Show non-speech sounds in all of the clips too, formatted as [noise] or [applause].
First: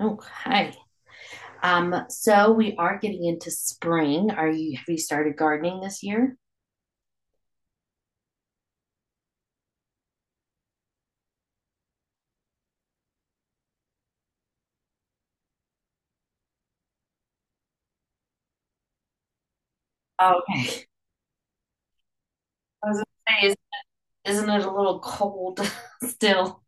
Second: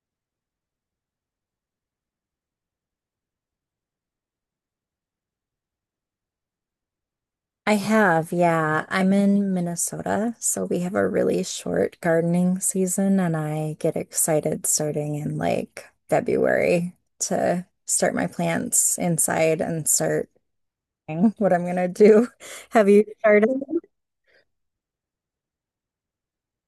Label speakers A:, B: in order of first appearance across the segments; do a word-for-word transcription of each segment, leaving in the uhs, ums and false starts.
A: Okay. Um, so we are getting into spring. Are you have you started gardening this year?
B: I have, yeah. I'm in Minnesota, so we have a really short gardening season, and I get excited starting in like February to start my plants inside and start
A: Okay.
B: doing what I'm gonna do. [laughs]
A: I
B: Have
A: was
B: you
A: gonna say,
B: started?
A: is- Isn't it a little cold [laughs] still?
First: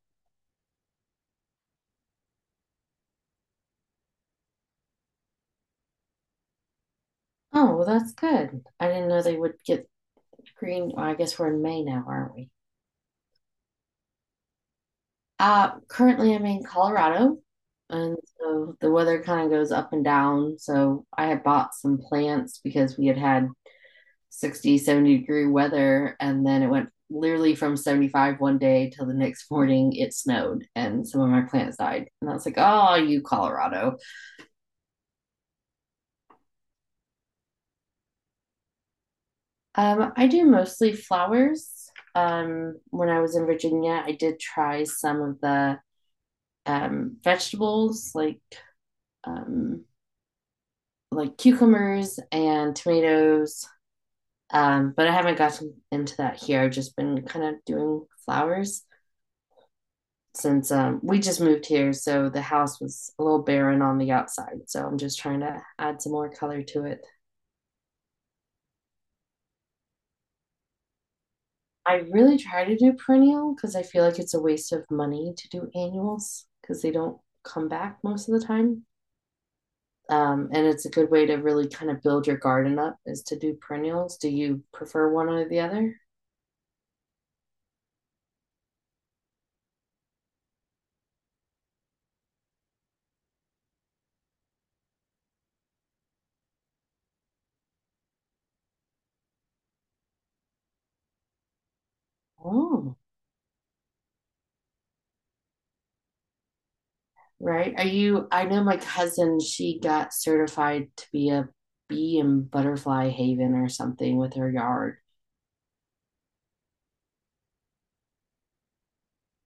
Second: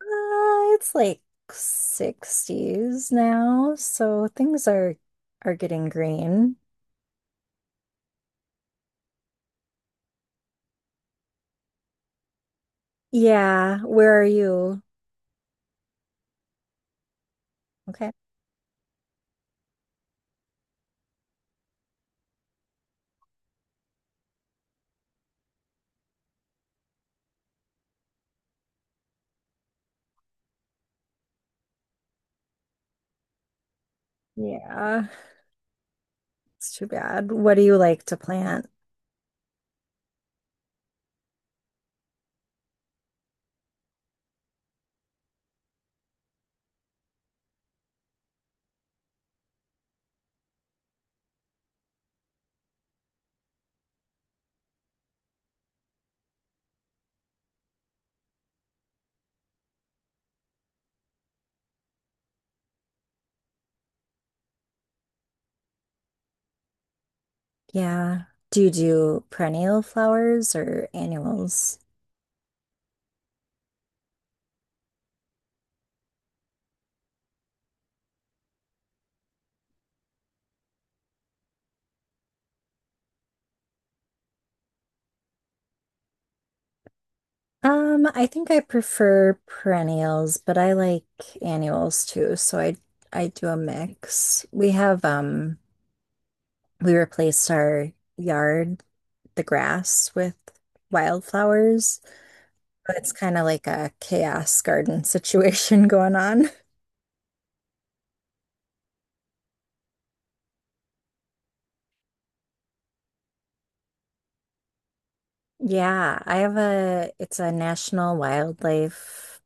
B: Uh, it's like sixties now, so things are are getting green.
A: Oh, well, that's good. I didn't know they would get green. Well, I guess we're in May now, aren't we?
B: Yeah, where are you?
A: Uh, currently I'm in Colorado,
B: Okay.
A: and so the weather kind of goes up and down. So I had bought some plants because we had had Sixty, seventy degree weather. And then it went literally from seventy-five one day till the next morning it snowed and some of my plants died. And I was like, oh, you Colorado.
B: Yeah, it's too bad. What do you like to plant?
A: Um, I do mostly flowers. Um, when I was in Virginia, I did try some of the um, vegetables like um, like cucumbers and tomatoes. Um, but I haven't gotten into that here. I've just been kind of doing flowers, since um, we just moved here, so the house was a little barren on the outside. So I'm just trying to add some more color to it.
B: Yeah. Do you do perennial flowers or annuals?
A: I really try to do perennial because I feel like it's a waste of money to do annuals because they don't come back most of the time. Um, and it's a good way to really kind of build your garden up is to do perennials. Do you prefer one or the other?
B: Um, I think I prefer perennials, but I like annuals too, so I I do a mix. We have um we replaced our yard, the grass with wildflowers. But
A: Oh,
B: it's kind of like a chaos garden situation [laughs] going on.
A: right. Are you? I know my cousin, she got certified to be a bee and butterfly haven or something with her yard.
B: Yeah, I have a it's a national wildlife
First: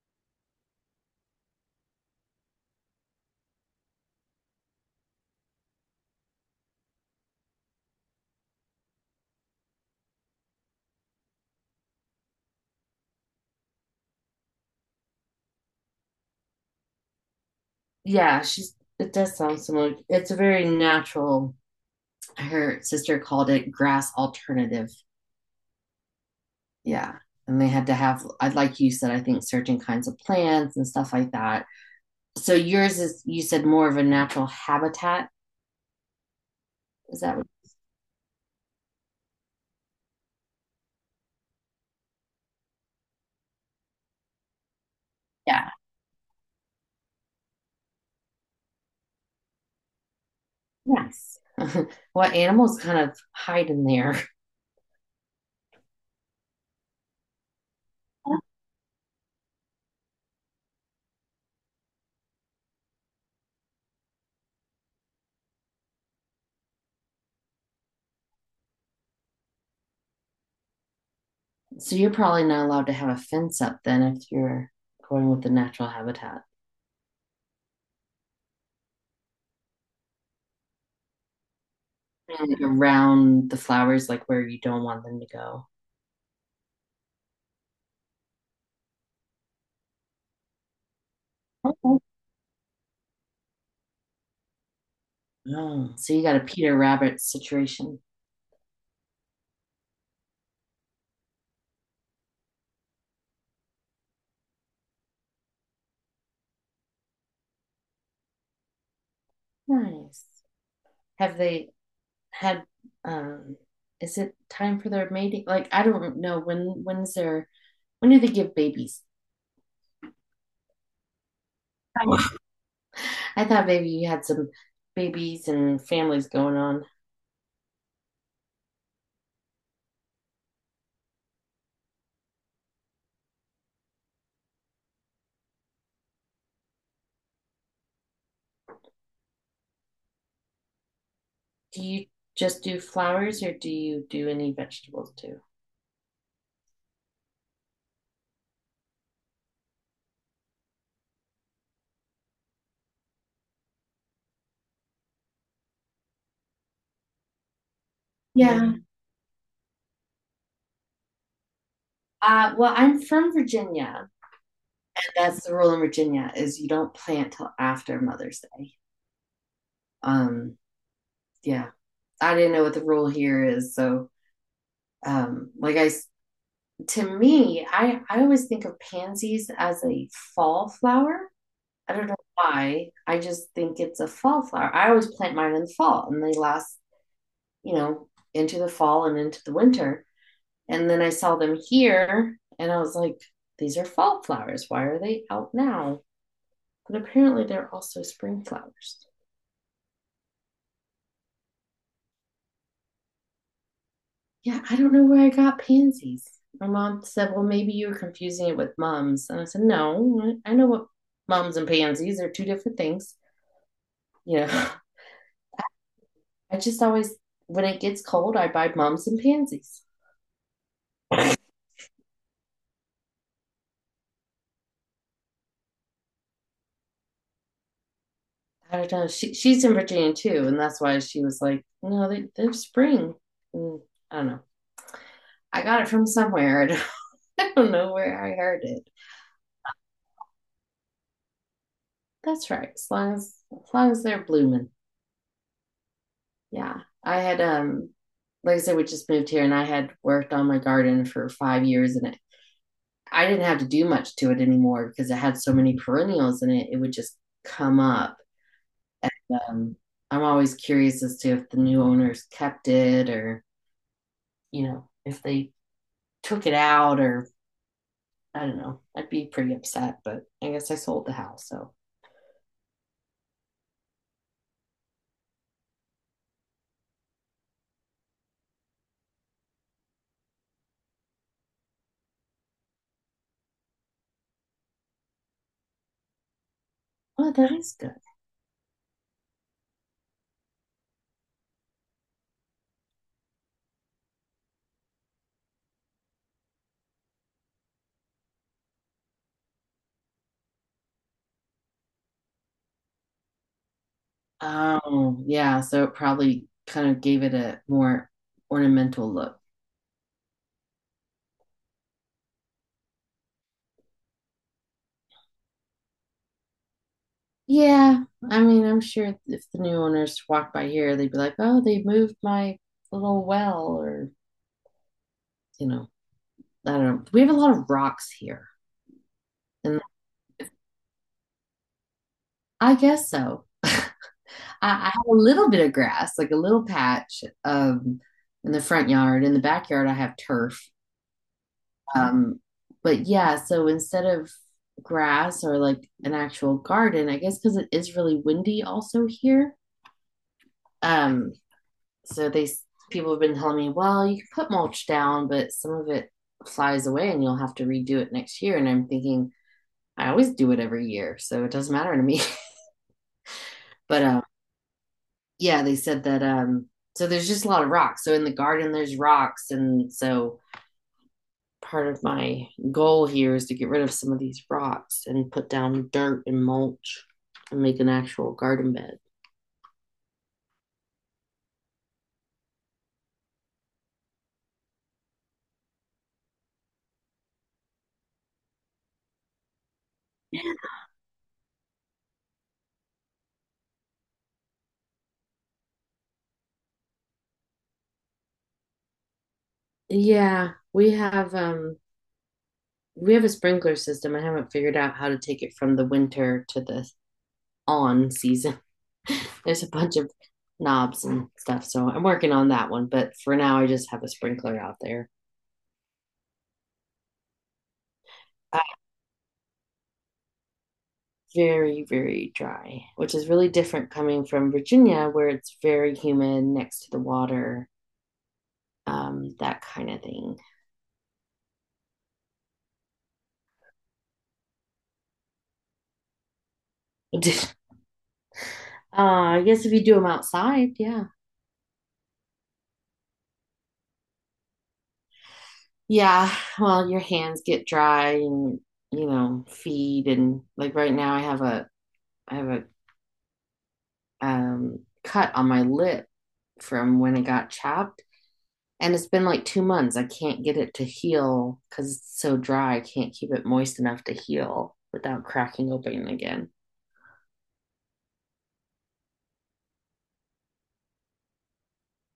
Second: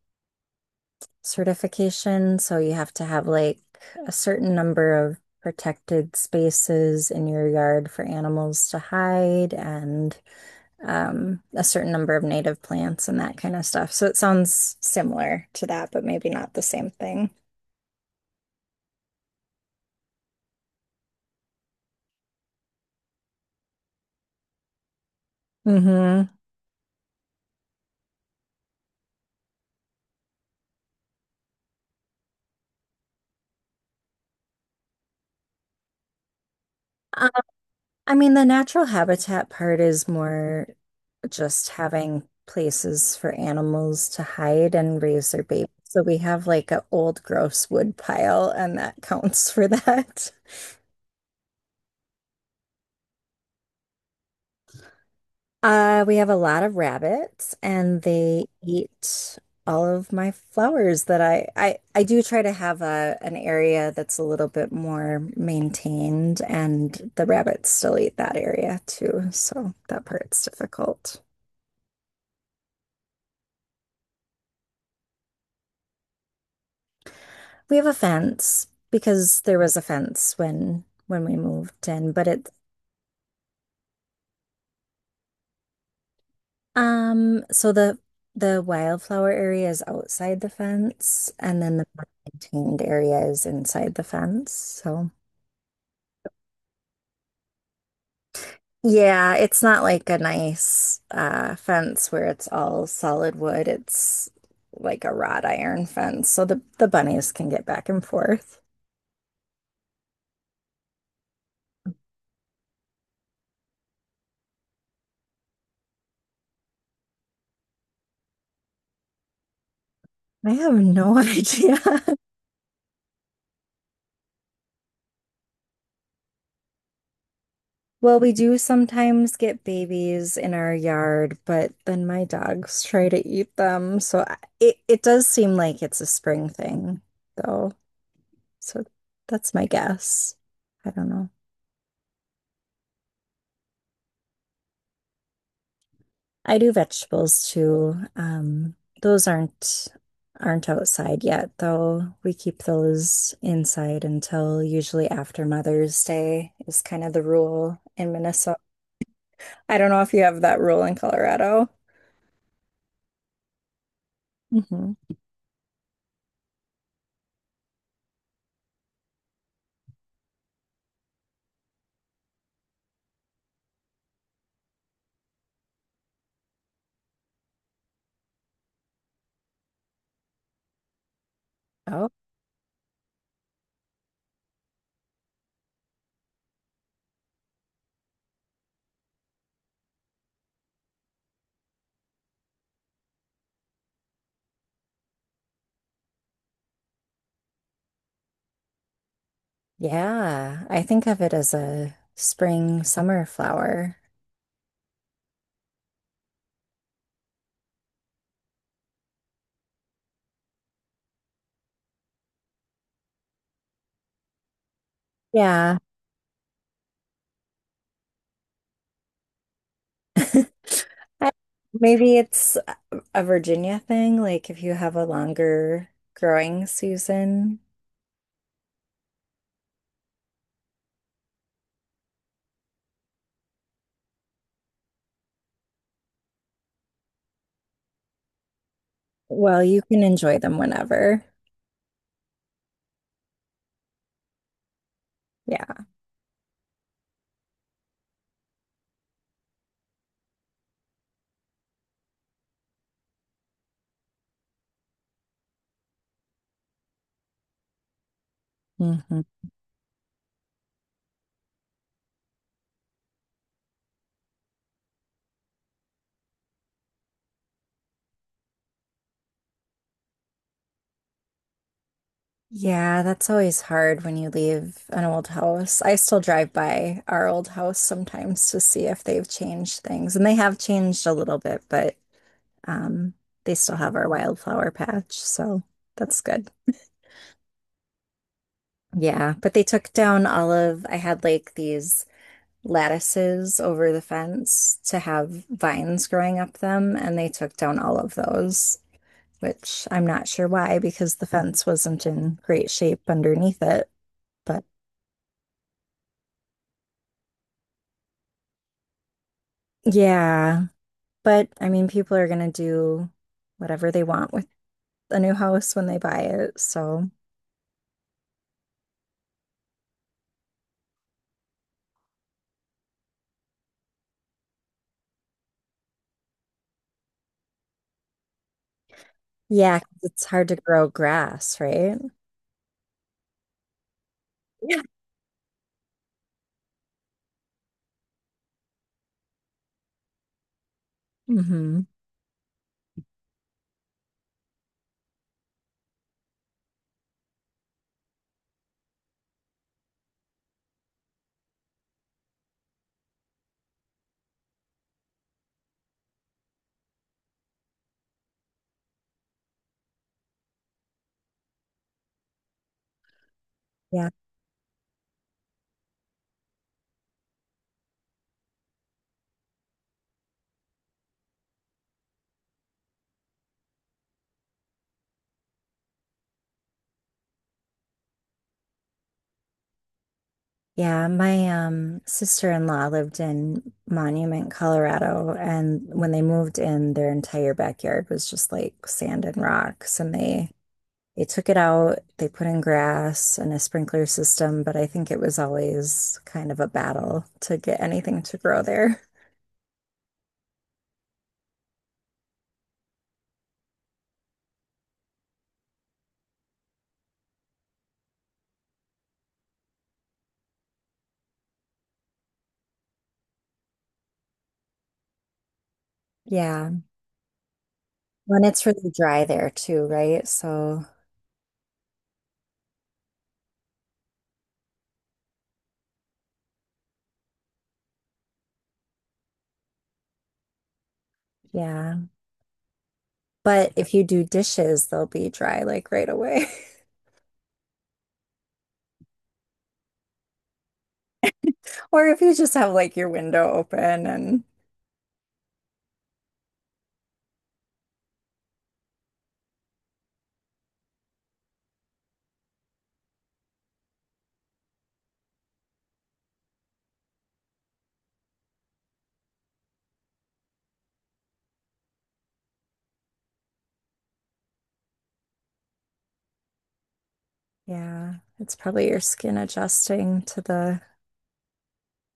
B: certification. So you have to have like a certain number of protected spaces in your yard for animals to hide and um, a certain number of native plants and that kind of stuff. So it sounds similar to that, but maybe not the same thing.
A: Yeah, she's it does sound similar. It's a very natural. Her sister called it grass alternative.
B: Hmm.
A: Yeah. And they had to have, I'd like you said, I think certain kinds of plants and stuff like that. So yours is, you said, more of a natural habitat. Is
B: Um,
A: that what?
B: I mean, the natural habitat part is more just having places for animals to hide and raise their babies.
A: Yeah.
B: So we have like an old gross wood pile, and that [laughs] counts for that. [laughs]
A: Yes. [laughs] What animals kind of hide in there?
B: Uh, we have a lot of rabbits and they eat all of my flowers that I I, I do try to have a an area that's a little bit more maintained and the rabbits still eat that area too, so that part's difficult.
A: So you're probably not allowed to have a fence up then if you're going with the natural habitat
B: We have a fence because there was a fence when when we moved in, but it
A: and like, around the flowers, like where you don't want them to
B: um so the the wildflower area is outside the fence and then the
A: go.
B: more maintained area is inside the fence, so
A: Oh, so you got a Peter Rabbit situation.
B: yeah, it's not like a nice uh, fence where it's all solid wood. It's like a wrought iron fence, so the the bunnies can get back and forth.
A: Nice. Have they had um is it time for their mating? Like I don't know when when's their when do they give babies?
B: I have no [laughs] idea.
A: I I thought maybe you had some babies and families going on.
B: Well, we do sometimes get babies in our yard, but then my dogs try to eat them. So I- it it does seem like it's a spring thing, though. So that's my guess. I don't know.
A: Do you just do flowers or do you do any vegetables too?
B: I do vegetables too. Um, those aren't aren't outside yet, though. We keep those inside until usually after Mother's Day is kind of the rule in Minnesota.
A: Yeah.
B: I don't know if you have that rule in Colorado.
A: Uh, well, I'm from Virginia.
B: Hmm.
A: That's the rule in Virginia is you don't plant till after Mother's Day. Um, yeah. I didn't know what the rule here is, so um, like I, to me, I I always think of pansies as a fall flower. I don't
B: Oh,
A: know why. I just think it's a fall flower. I always plant mine in the fall, and they last, you know, into the fall and into the winter. And then I saw them here, and I was like, these are fall flowers. Why are they out now? But apparently, they're also spring flowers.
B: yeah. I think of it as a spring summer flower.
A: Yeah, I don't know where I got pansies. My mom said, well, maybe you were confusing it with mums. And I said, no, I know what mums and pansies are two different things. You know,
B: Yeah.
A: [laughs] I just always, when it gets cold, I buy mums and pansies.
B: [laughs] I- Maybe it's a Virginia thing, like if you have a longer growing season.
A: I don't know. She, she's in Virginia too. And that's why she was like, no, they, they're spring. And I don't know. I got it from somewhere. [laughs] I don't know where I heard it.
B: Well, you can enjoy them whenever.
A: That's right. As long as, as long as they're blooming.
B: Yeah.
A: Yeah. I had um like I said, we just moved here and I had worked on my garden for five years and it, I didn't have to do much to it anymore because it had so many perennials in it. It would just come up. And
B: Hmm.
A: um, I'm always curious as to if the new owners kept it or, you know, if they took it out or I don't know. I'd be pretty upset, but I guess I sold the house. So
B: Yeah, that's always hard when you leave an old house. I still drive by our old house sometimes to see if they've changed things, and they have changed a little bit, but um, they still have our wildflower patch, so that's good.
A: oh, that is good.
B: Yeah, but they took down all of, I had like these lattices over the fence to have vines growing up them, and they took down all of those, which I'm not sure why because the fence wasn't in great shape underneath it. But
A: Oh, yeah. So it probably kind of gave it a more ornamental look.
B: yeah, but I mean, people are going to do whatever they want with a new house when they buy it. So
A: Yeah. I mean, I'm sure if the new owners walk by here, they'd be like, oh, they moved my little well, or, you know, I don't know. We have a lot of rocks here.
B: yeah,
A: And
B: 'cause it's hard to grow grass, right?
A: I guess so. [laughs] I,
B: Yeah.
A: I have a little bit of grass, like a little patch um, in the front yard. In the backyard, I have turf.
B: Hmm.
A: Um, but yeah, so instead of grass or like an actual garden, I guess because it is really windy also here. Um, so they people have been telling me, well, you can put mulch down, but some of it flies away and you'll have to redo it next year. And I'm thinking, I always do it every year, so it doesn't matter to me. [laughs] But
B: Yeah.
A: um, yeah, they said that um so there's just a lot of rocks. So in the garden there's rocks and so part of my goal here is to get rid of some of these rocks and put down dirt and mulch and make an actual garden bed.
B: Yeah. My um sister-in-law lived in Monument, Colorado, and when they moved in, their entire backyard was just like sand and rocks, and they They took it out, they put in grass and a sprinkler system, but I think it was always kind of a battle to get anything to grow there. [laughs]
A: Yeah, we have um we have a sprinkler system. I haven't figured out how to take it from the winter to the on season. [laughs] There's a bunch of knobs and stuff, so I'm working on that one, but for now I just have a sprinkler out there.
B: Yeah. When it's really dry there too, right? So,
A: Very, very dry, which is really different coming from Virginia, where it's very humid next to the water, um, that kind of thing.
B: yeah. But if you do dishes, they'll be dry like right away.
A: [laughs] uh, I guess if you do them outside, yeah.
B: [laughs] Or if you just have like your window open and
A: Yeah, well, your hands get dry and, you know, feed. And like right now, I have a, I have a um, cut on my lip from when it got chopped. And it's been like two months. I can't get it to heal because it's so dry. I can't keep it moist enough to heal without cracking open again.
B: yeah, it's probably your skin adjusting to the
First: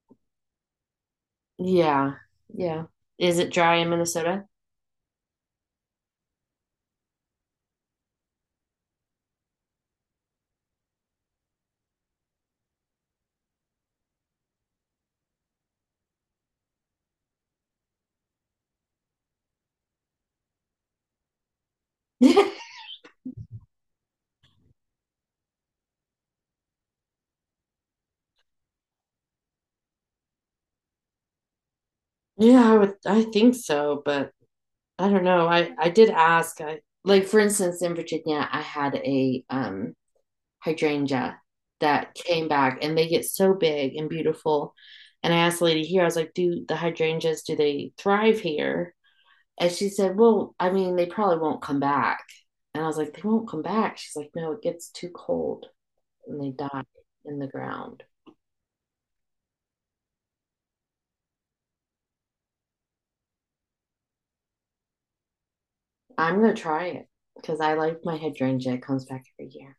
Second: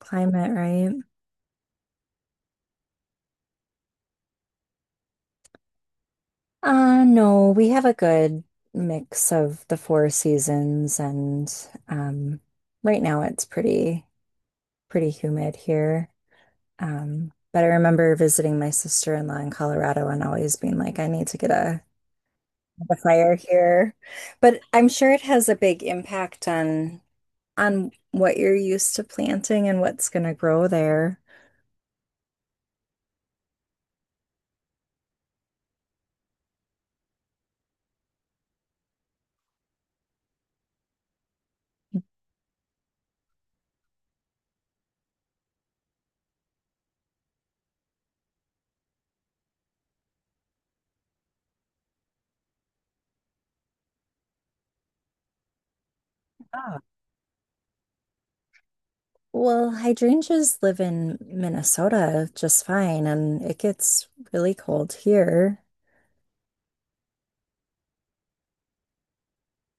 B: climate, right?
A: Yeah. Yeah. Is it dry in Minnesota?
B: Uh, no, we have a good mix of the four seasons and um right now it's pretty pretty humid here. Um, but I remember visiting my sister-in-law in Colorado and always being like, I need to get a,
A: [laughs]
B: a fire here. But I'm sure it has a big impact on on what you're used to planting and what's gonna grow there.
A: Yeah, I would I think so, but I don't know. I I did ask. I like for instance in Virginia, I had a um hydrangea that came back and they get so big and beautiful. And I asked the lady here, I was like, "Do the hydrangeas do they thrive here?" And she said, "Well, I mean, they probably won't come back." And I was like, "They won't come back." She's like, "No, it gets too cold and they
B: Ah.
A: die in the ground."
B: Well, hydrangeas live in Minnesota just fine, and it gets really cold here.
A: I'm gonna try it because I like my hydrangea. It comes back every year.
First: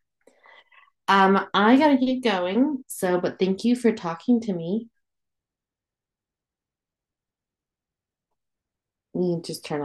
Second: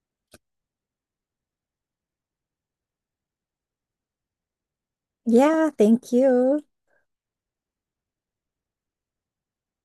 A: Um, I gotta get going. So, but thank you for talking to me.
B: Yeah, thank you.
A: You just turn.